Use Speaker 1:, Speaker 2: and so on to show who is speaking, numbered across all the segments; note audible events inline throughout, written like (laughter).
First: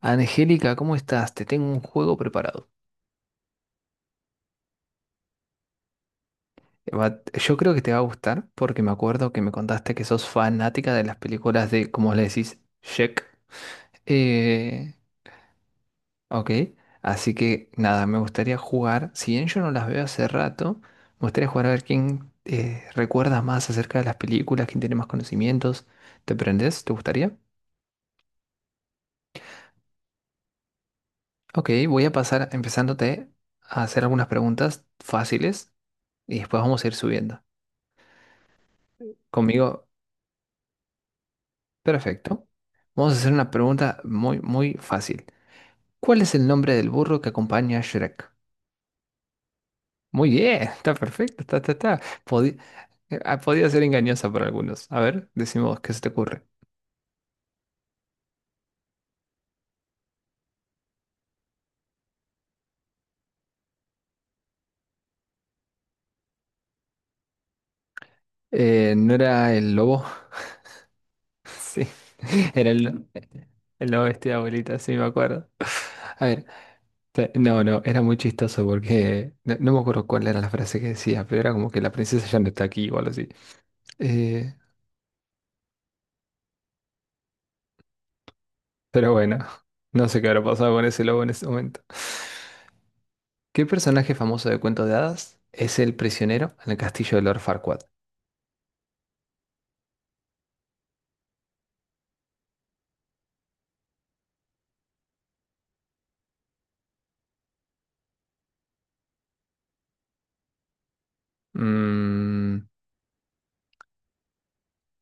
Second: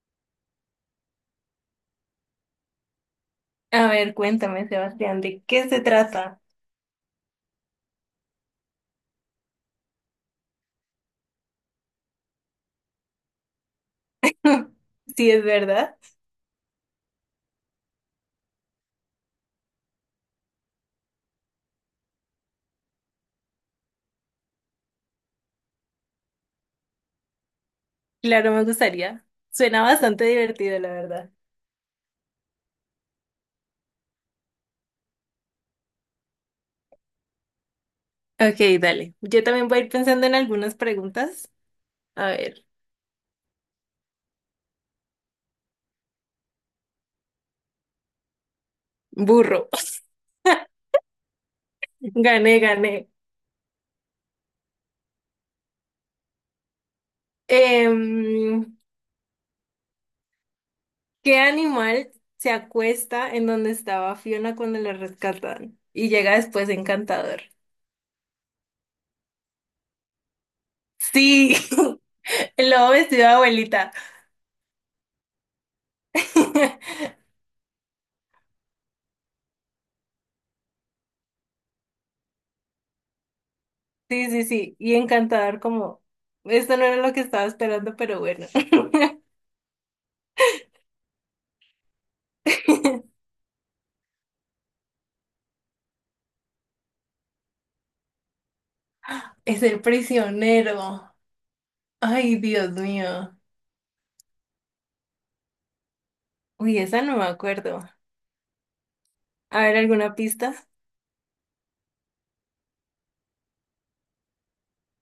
Speaker 1: Angélica, ¿cómo estás? Te tengo un juego preparado.
Speaker 2: A ver, cuéntame, Sebastián, ¿de qué se trata?
Speaker 1: Yo creo que te va a gustar porque me acuerdo que me contaste que sos fanática de las películas de, como le decís, Shrek.
Speaker 2: (laughs)
Speaker 1: Eh,
Speaker 2: Si es verdad.
Speaker 1: ok, así que nada, me gustaría jugar. Si bien yo no las veo hace rato, me gustaría jugar a ver quién recuerda más acerca de las películas, quién tiene más conocimientos. ¿Te prendés? ¿Te gustaría?
Speaker 2: Claro, me gustaría. Suena bastante divertido, la verdad.
Speaker 1: Ok, voy a pasar empezándote a hacer algunas preguntas fáciles y después vamos a ir subiendo.
Speaker 2: Ok, dale. Yo también voy a
Speaker 1: Conmigo.
Speaker 2: ir pensando en algunas preguntas. A
Speaker 1: Perfecto.
Speaker 2: ver,
Speaker 1: Vamos a hacer una pregunta muy, muy fácil. ¿Cuál es el nombre del burro que acompaña a Shrek?
Speaker 2: burro.
Speaker 1: Muy bien, (laughs)
Speaker 2: (laughs)
Speaker 1: está perfecto, está, está, está.
Speaker 2: Gané, gané.
Speaker 1: Podía ser engañosa para algunos. A ver, decimos, ¿qué se te ocurre?
Speaker 2: Em, ¿Qué animal se acuesta en donde estaba Fiona cuando la rescatan? Y llega después Encantador.
Speaker 1: ¿No era el lobo? (laughs)
Speaker 2: Sí,
Speaker 1: Sí,
Speaker 2: (laughs) el
Speaker 1: era
Speaker 2: lobo vestido de
Speaker 1: el
Speaker 2: abuelita.
Speaker 1: lobo vestido de abuelita, sí, me acuerdo. A ver,
Speaker 2: (laughs)
Speaker 1: no, no, era muy chistoso porque no, no me acuerdo cuál era la frase que decía, pero era como que la princesa ya no está aquí o algo así.
Speaker 2: Sí, sí,
Speaker 1: Eh,
Speaker 2: sí, y encantador como, esto no era lo que estaba esperando, pero bueno.
Speaker 1: Pero
Speaker 2: (laughs)
Speaker 1: bueno, no sé qué habrá pasado con ese lobo en ese momento. ¿Qué personaje famoso de cuentos de hadas es el prisionero en el castillo de Lord Farquaad?
Speaker 2: Es el prisionero. Ay, Dios mío. Uy, esa no me acuerdo. A ver, ¿alguna pista?
Speaker 1: Mm,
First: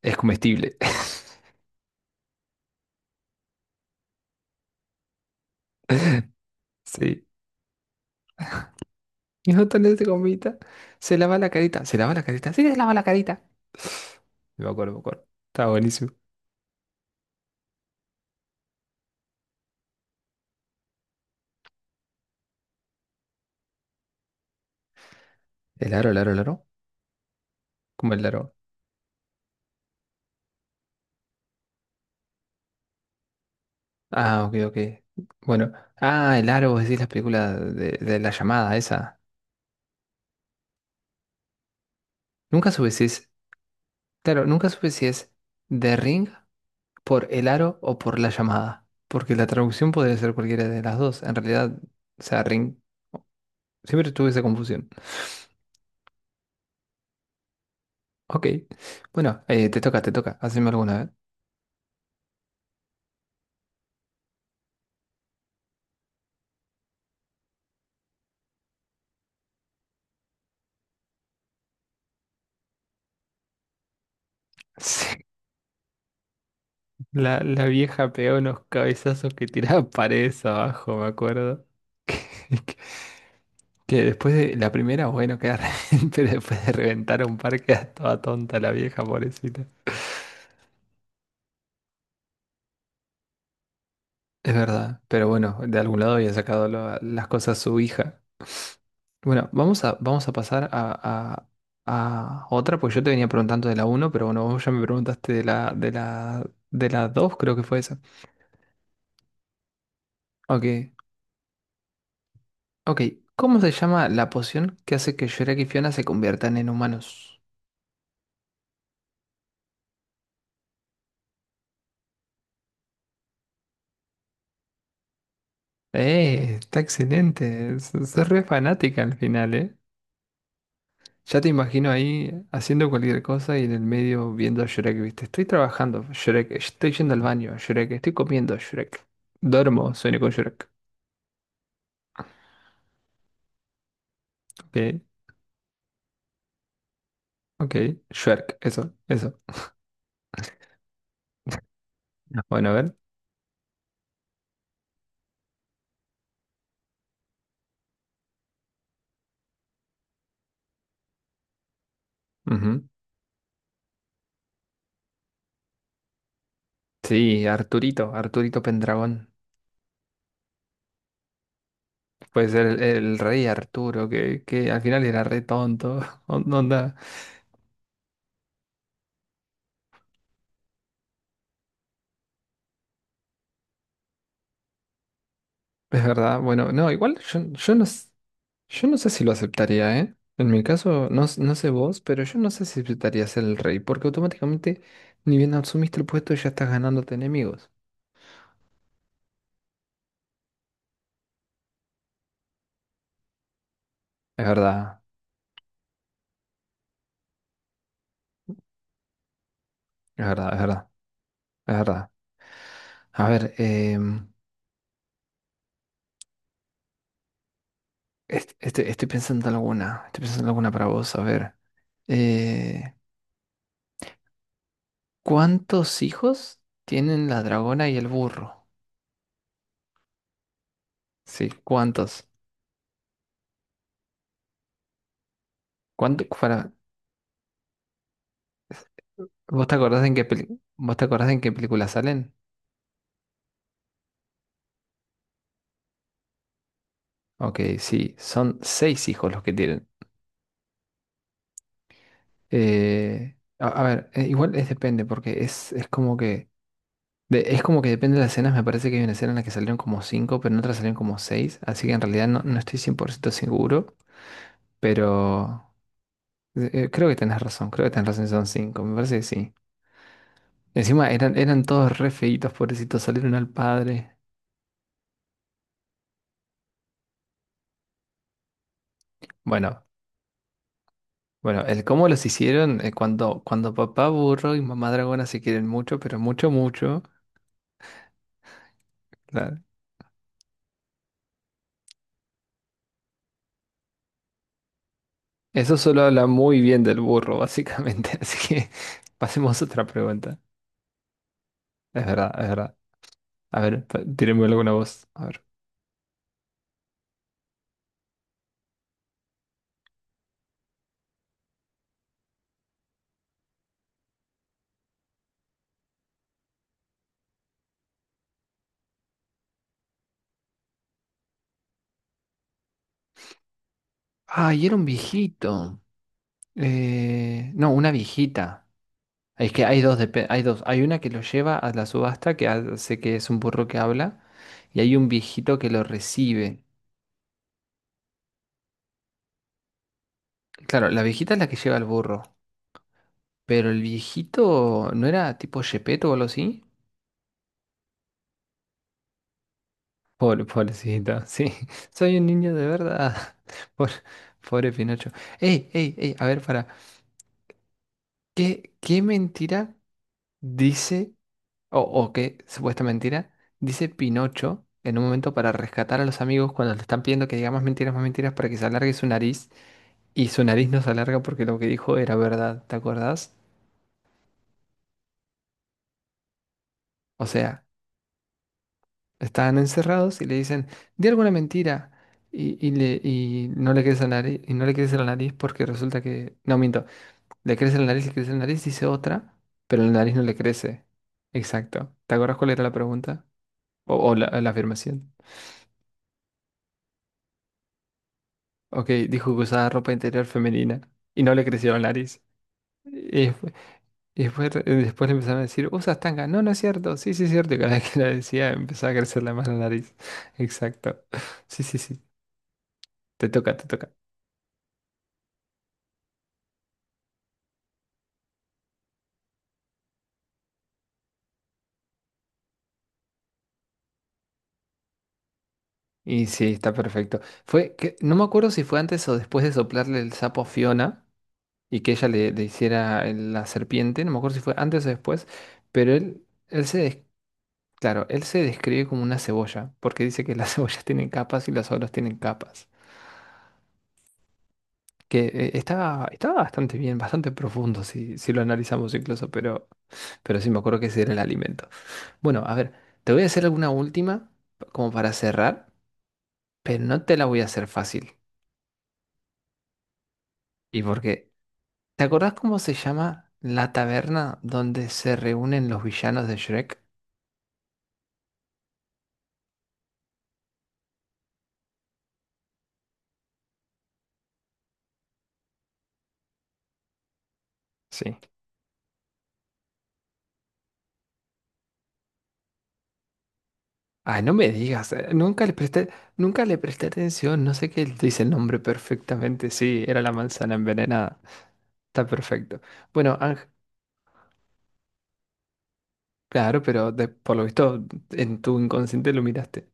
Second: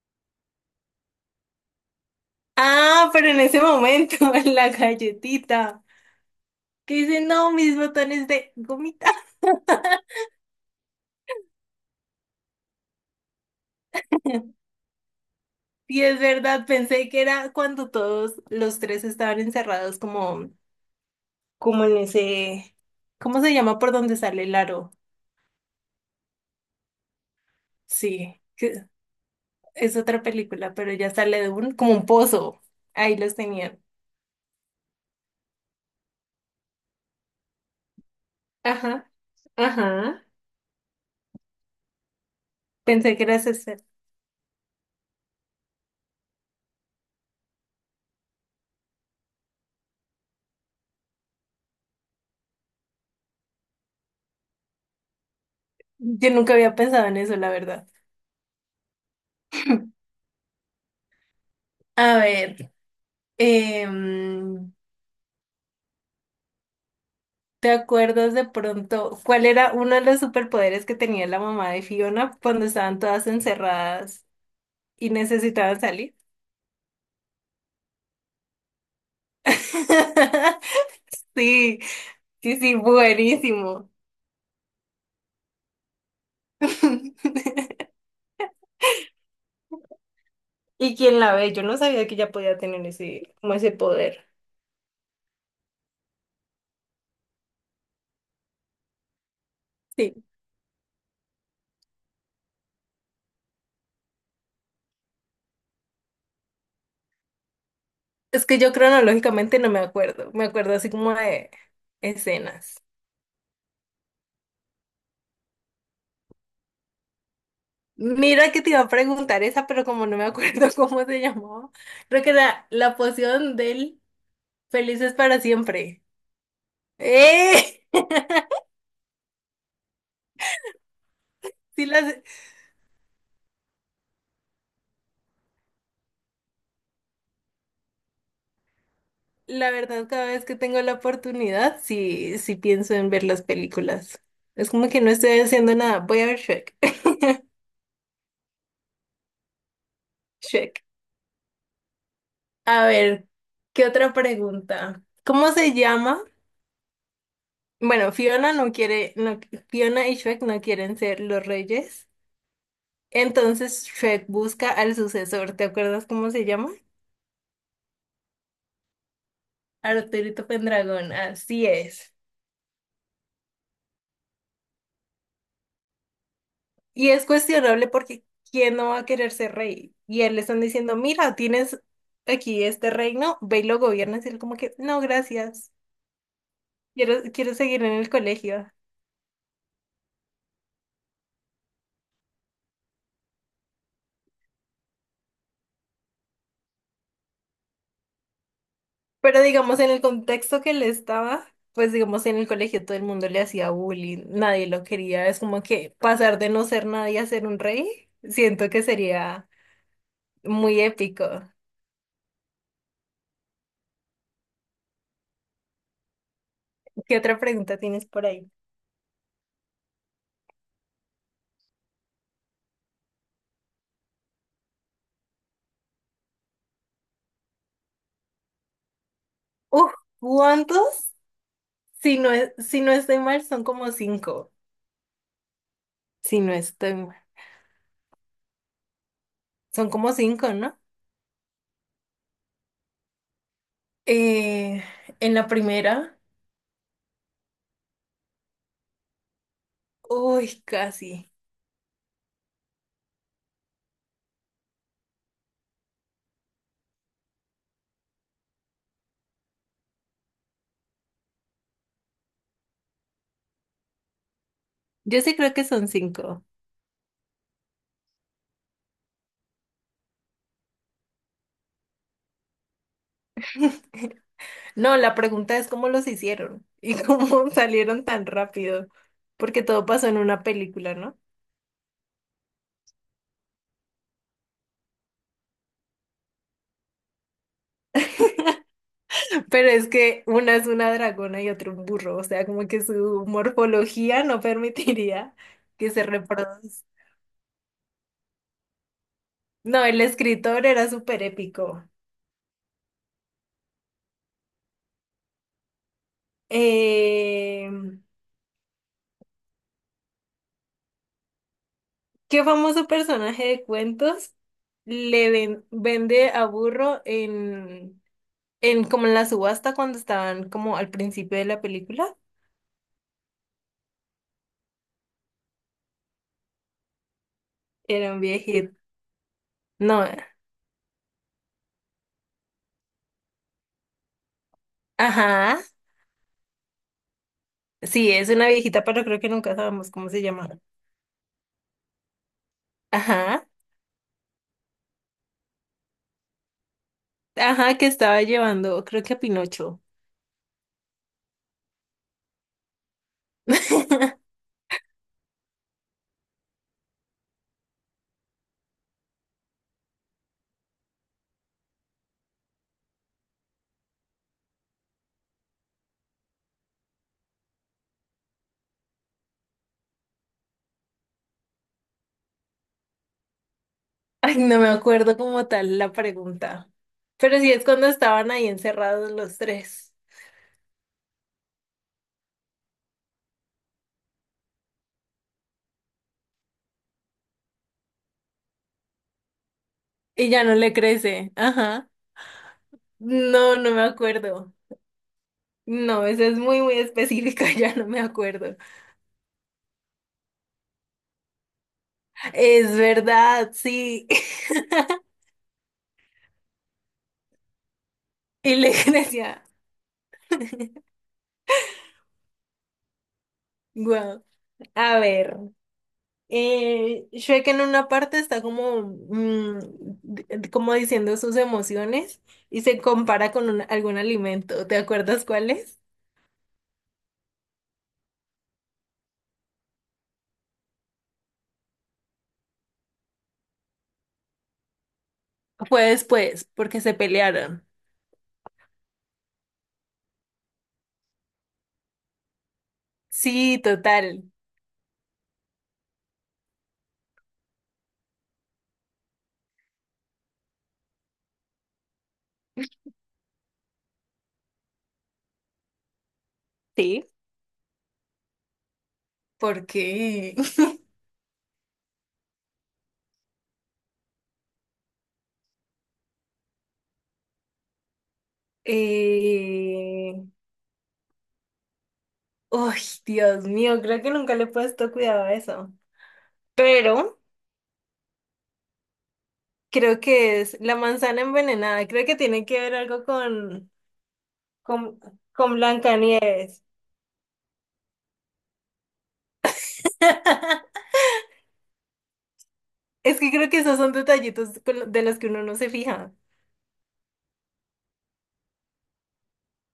Speaker 1: es comestible. (laughs)
Speaker 2: Ah, pero en ese momento, (laughs) en la galletita. Que dice,
Speaker 1: Sí.
Speaker 2: no, mis botones de gomita. (laughs)
Speaker 1: Y no tan de gomita. Se lava la carita. Se lava la carita. Sí, se lava la carita. Me acuerdo, me acuerdo. Estaba
Speaker 2: Y
Speaker 1: buenísimo.
Speaker 2: es verdad, pensé que era cuando todos los tres estaban encerrados como, como en ese, ¿cómo se llama por donde sale el aro?
Speaker 1: ¿El aro, el aro, el aro? ¿Cómo el
Speaker 2: Sí,
Speaker 1: aro?
Speaker 2: que es otra película, pero ya sale de un, como un pozo. Ahí los tenían.
Speaker 1: Ah, ok, ok. Bueno. Ah, el aro, vos decís la película de la llamada
Speaker 2: Ajá,
Speaker 1: esa.
Speaker 2: ajá.
Speaker 1: Nunca supe si
Speaker 2: Pensé que
Speaker 1: es.
Speaker 2: era ese.
Speaker 1: Claro, nunca supe si es The Ring por el aro o por la llamada, porque la traducción podría ser cualquiera de las dos. En realidad, o sea, ring, siempre tuve esa confusión.
Speaker 2: Yo nunca había pensado en eso, la verdad.
Speaker 1: Ok, bueno,
Speaker 2: (clears throat)
Speaker 1: te toca, haceme alguna vez. (laughs)
Speaker 2: A ver, em, ¿te acuerdas de pronto cuál era uno de los superpoderes que tenía la mamá de Fiona cuando estaban todas encerradas y
Speaker 1: Sí,
Speaker 2: necesitaban salir?
Speaker 1: la vieja pegó unos cabezazos que tiraba paredes
Speaker 2: (laughs)
Speaker 1: abajo, me acuerdo.
Speaker 2: Sí,
Speaker 1: (laughs) Que,
Speaker 2: sí, sí,
Speaker 1: que
Speaker 2: buenísimo.
Speaker 1: que después de la primera, bueno, queda (laughs) pero después de reventar un
Speaker 2: (laughs)
Speaker 1: par, queda toda tonta la vieja, pobrecita.
Speaker 2: ¿Y quién la ve? Yo no sabía que ella podía tener ese, como ese poder.
Speaker 1: Es verdad, pero bueno, de algún lado había sacado las cosas su hija. Bueno,
Speaker 2: Sí,
Speaker 1: vamos a pasar a otra, pues yo te venía preguntando de la uno, pero bueno, vos ya me preguntaste de la 2, creo que fue esa.
Speaker 2: es que yo cronológicamente no me acuerdo, me acuerdo así
Speaker 1: Ok,
Speaker 2: como de escenas.
Speaker 1: ok. ¿Cómo se llama la poción que hace que Shrek y Fiona se conviertan en humanos?
Speaker 2: Mira que te iba a preguntar esa, pero como no me acuerdo (laughs) cómo se llamaba, creo que era la poción del Felices para siempre.
Speaker 1: Está excelente.
Speaker 2: ¡Eh! (laughs)
Speaker 1: Sos re fanática al final, ¿eh? Ya te
Speaker 2: Sí,
Speaker 1: imagino
Speaker 2: las-
Speaker 1: ahí haciendo cualquier cosa y en el medio viendo a Shrek, ¿viste? Estoy trabajando, Shrek, estoy yendo al baño, Shrek, estoy comiendo, Shrek.
Speaker 2: la
Speaker 1: Duermo,
Speaker 2: verdad,
Speaker 1: sueño
Speaker 2: cada
Speaker 1: con
Speaker 2: vez que
Speaker 1: Shrek.
Speaker 2: tengo la oportunidad, sí, sí pienso en ver las películas. Es como que
Speaker 1: Ok,
Speaker 2: no estoy haciendo nada, voy a ver Shrek.
Speaker 1: ok, Shrek, eso, eso.
Speaker 2: (laughs) Shrek.
Speaker 1: Ya. Bueno, a
Speaker 2: A
Speaker 1: ver.
Speaker 2: ver, ¿qué otra pregunta? ¿Cómo se llama? Bueno, Fiona no quiere, no- Fiona y Shrek no quieren ser los reyes.
Speaker 1: Ujú.
Speaker 2: Entonces Shrek busca al sucesor. ¿Te acuerdas cómo se llama?
Speaker 1: Sí, Arturito, Arturito Pendragón.
Speaker 2: Arturito Pendragón, así es.
Speaker 1: Puede ser el rey Arturo, que al final era re tonto. (laughs) Onda,
Speaker 2: Y es cuestionable porque ¿quién no va a querer ser rey? Y él le están diciendo, mira, tienes aquí este reino, ve y lo gobiernas. Y él como que, no, gracias.
Speaker 1: es verdad. Bueno, no, igual
Speaker 2: Quiero,
Speaker 1: yo,
Speaker 2: quiero
Speaker 1: yo
Speaker 2: seguir
Speaker 1: no.
Speaker 2: en el colegio.
Speaker 1: Yo no sé si lo aceptaría, ¿eh? En mi caso, no, no sé vos, pero yo no sé si aceptaría ser el rey, porque automáticamente, ni bien asumiste el puesto, ya estás ganándote enemigos.
Speaker 2: Pero digamos, en el contexto que él estaba, pues digamos, en el colegio todo el mundo le hacía bullying,
Speaker 1: Es
Speaker 2: nadie lo
Speaker 1: verdad,
Speaker 2: quería, es como que pasar de no ser nadie a ser un rey, siento que sería
Speaker 1: es verdad, es
Speaker 2: muy
Speaker 1: verdad,
Speaker 2: épico.
Speaker 1: es verdad. A ver,
Speaker 2: ¿Qué otra pregunta tienes por ahí?
Speaker 1: estoy pensando en alguna, estoy pensando en alguna para vos, a ver. Eh, ¿Cuántos hijos tienen la dragona y el burro?
Speaker 2: Uf, ¿cuántos?
Speaker 1: Sí,
Speaker 2: Si
Speaker 1: ¿cuántos?
Speaker 2: no es, si no estoy mal, son como cinco.
Speaker 1: ¿Cuánto,
Speaker 2: Si no
Speaker 1: para,
Speaker 2: estoy mal,
Speaker 1: ¿Vos te
Speaker 2: son
Speaker 1: acordás
Speaker 2: como
Speaker 1: en qué
Speaker 2: cinco, ¿no?
Speaker 1: vos te acordás en qué película salen?
Speaker 2: Eh, en la primera,
Speaker 1: Ok, sí, son seis hijos los que tienen.
Speaker 2: uy, casi.
Speaker 1: Igual es depende, porque es como que. Es como que depende de las escenas. Me parece que hay una escena en la que salieron como 5, pero en otra salieron como 6. Así que en realidad no, no estoy 100% seguro.
Speaker 2: Yo sí creo que
Speaker 1: Pero
Speaker 2: son cinco.
Speaker 1: creo que tenés razón. Creo que tenés razón, son 5. Me parece que sí. Encima eran, eran todos re feitos, pobrecitos. Salieron al padre.
Speaker 2: (laughs) No, la pregunta es cómo los hicieron y cómo (laughs) salieron tan rápido, porque
Speaker 1: Bueno,
Speaker 2: todo pasó en una película, ¿no?
Speaker 1: bueno, el cómo los hicieron cuando papá burro y mamá dragona se quieren mucho, pero mucho, mucho.
Speaker 2: Pero es que una es una dragona y otro un burro, o sea, como que su morfología no permitiría
Speaker 1: Eso
Speaker 2: que
Speaker 1: solo
Speaker 2: se
Speaker 1: habla muy bien
Speaker 2: reproduzca.
Speaker 1: del burro, básicamente. (laughs) Así que pasemos a
Speaker 2: No,
Speaker 1: otra
Speaker 2: el
Speaker 1: pregunta.
Speaker 2: escritor era súper épico.
Speaker 1: Es verdad, es verdad. A ver, tírenme alguna voz. A ver.
Speaker 2: Eh, ¿Qué famoso personaje de cuentos le ven- vende a burro en como en la subasta cuando estaban como al principio de la película?
Speaker 1: Ah, y era un viejito. No, una
Speaker 2: Era un
Speaker 1: viejita.
Speaker 2: viejito.
Speaker 1: Es que hay dos,
Speaker 2: No.
Speaker 1: hay dos. Hay una que lo lleva a la subasta, que hace que es un burro que habla, y hay un viejito
Speaker 2: Ajá,
Speaker 1: que lo recibe.
Speaker 2: sí, es una viejita, pero creo que nunca sabemos cómo se llama.
Speaker 1: Claro, la viejita es la que lleva al burro,
Speaker 2: Ajá,
Speaker 1: pero el viejito no era tipo Shepeto o algo así.
Speaker 2: ajá, que estaba llevando, creo que a Pinocho.
Speaker 1: Pobre, pobrecita, sí, (laughs) soy un niño de verdad. (laughs) Pobre,
Speaker 2: (laughs)
Speaker 1: pobre Pinocho. Ey, ey, ey, a ver, para. ¿Qué mentira dice, o qué supuesta mentira, dice Pinocho en un momento para rescatar a los amigos cuando le están pidiendo que diga más mentiras para que se alargue su nariz? Y su nariz no se alarga porque lo que dijo era verdad, ¿te acordás?
Speaker 2: Ay, no me acuerdo como tal la pregunta.
Speaker 1: O
Speaker 2: Pero sí es
Speaker 1: sea,
Speaker 2: cuando estaban ahí encerrados los
Speaker 1: estaban
Speaker 2: tres.
Speaker 1: encerrados y le dicen, di alguna mentira. Y no le crece la nariz, y no le crece la nariz porque resulta que... No, miento. Le crece la nariz, le crece la nariz, dice otra, pero la nariz no
Speaker 2: Y
Speaker 1: le
Speaker 2: ya no le
Speaker 1: crece.
Speaker 2: crece. Ajá.
Speaker 1: Exacto. ¿Te acuerdas cuál era la pregunta?
Speaker 2: No, no me
Speaker 1: O, la
Speaker 2: acuerdo.
Speaker 1: afirmación.
Speaker 2: No, esa es muy, muy específica, (laughs) ya no me acuerdo.
Speaker 1: Ok, dijo que usaba ropa interior femenina y no le creció la nariz.
Speaker 2: Es
Speaker 1: Y
Speaker 2: verdad,
Speaker 1: después,
Speaker 2: sí.
Speaker 1: y después,
Speaker 2: (laughs)
Speaker 1: después le empezaron a decir, usas tanga. No, no es cierto. Sí, sí es cierto. Y cada vez que la decía
Speaker 2: Y le
Speaker 1: empezaba a crecerle
Speaker 2: crecía.
Speaker 1: más la nariz. (laughs) Exacto. Sí, sí, sí. Te toca, te toca.
Speaker 2: Wow. A ver. Shrek en una parte está como, d- como diciendo sus emociones y se compara con un- algún alimento. ¿Te acuerdas cuál es?
Speaker 1: Y sí, está perfecto. Fue que, no me acuerdo si fue antes o después de soplarle el sapo a Fiona. Y que ella le, le hiciera la serpiente, no me acuerdo si fue antes o después,
Speaker 2: Fue
Speaker 1: pero él,
Speaker 2: después, porque se pelearon.
Speaker 1: claro, él se describe como una cebolla, porque dice que las (laughs) cebollas tienen capas y las olas tienen capas.
Speaker 2: Sí, total.
Speaker 1: Que estaba bastante bien, bastante profundo si, si lo analizamos incluso, pero sí me acuerdo que ese era el alimento. Bueno, a ver, te voy a hacer alguna última como para cerrar, pero no
Speaker 2: Sí.
Speaker 1: te la voy a hacer fácil.
Speaker 2: Porque, (laughs)
Speaker 1: ¿Y porque ¿Te acordás cómo se llama la taberna donde se reúnen los villanos de Shrek?
Speaker 2: eh, uy, Dios mío, creo que nunca le he puesto cuidado a eso. Pero
Speaker 1: Sí.
Speaker 2: creo que es la manzana envenenada. Creo que tiene que ver algo
Speaker 1: Ay, no me digas,
Speaker 2: con,
Speaker 1: nunca le
Speaker 2: con
Speaker 1: presté, nunca le
Speaker 2: Blancanieves.
Speaker 1: presté atención, no sé qué dice el nombre perfectamente, sí, era la manzana
Speaker 2: (laughs)
Speaker 1: envenenada, está perfecto. Bueno,
Speaker 2: Es que
Speaker 1: Ángel,
Speaker 2: creo que esos son detallitos con lo- de los que uno no se fija.
Speaker 1: claro, pero por lo visto en tu inconsciente lo miraste.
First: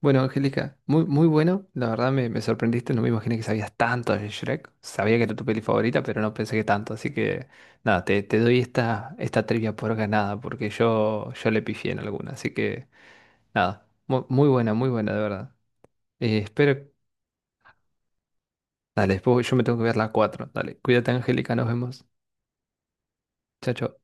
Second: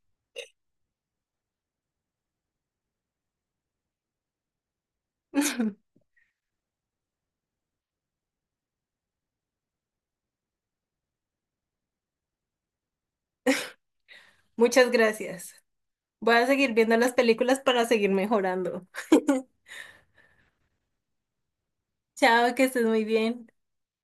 Speaker 1: Bueno, Angélica, muy, muy bueno, la verdad me, me sorprendiste, no me imaginé que sabías tanto de Shrek, sabía que era tu peli
Speaker 2: (laughs)
Speaker 1: favorita, pero no pensé que tanto, así que nada, te doy esta, esta trivia por ganada, porque yo le pifié en alguna, así que nada, muy
Speaker 2: Muchas
Speaker 1: buena, de verdad.
Speaker 2: gracias. Voy a seguir
Speaker 1: Espero
Speaker 2: viendo las películas para seguir mejorando.
Speaker 1: Dale, después yo me
Speaker 2: (laughs)
Speaker 1: tengo que ver las 4. Dale, cuídate, Angélica, nos vemos.
Speaker 2: Chao, que estés muy bien.
Speaker 1: Chao, chao.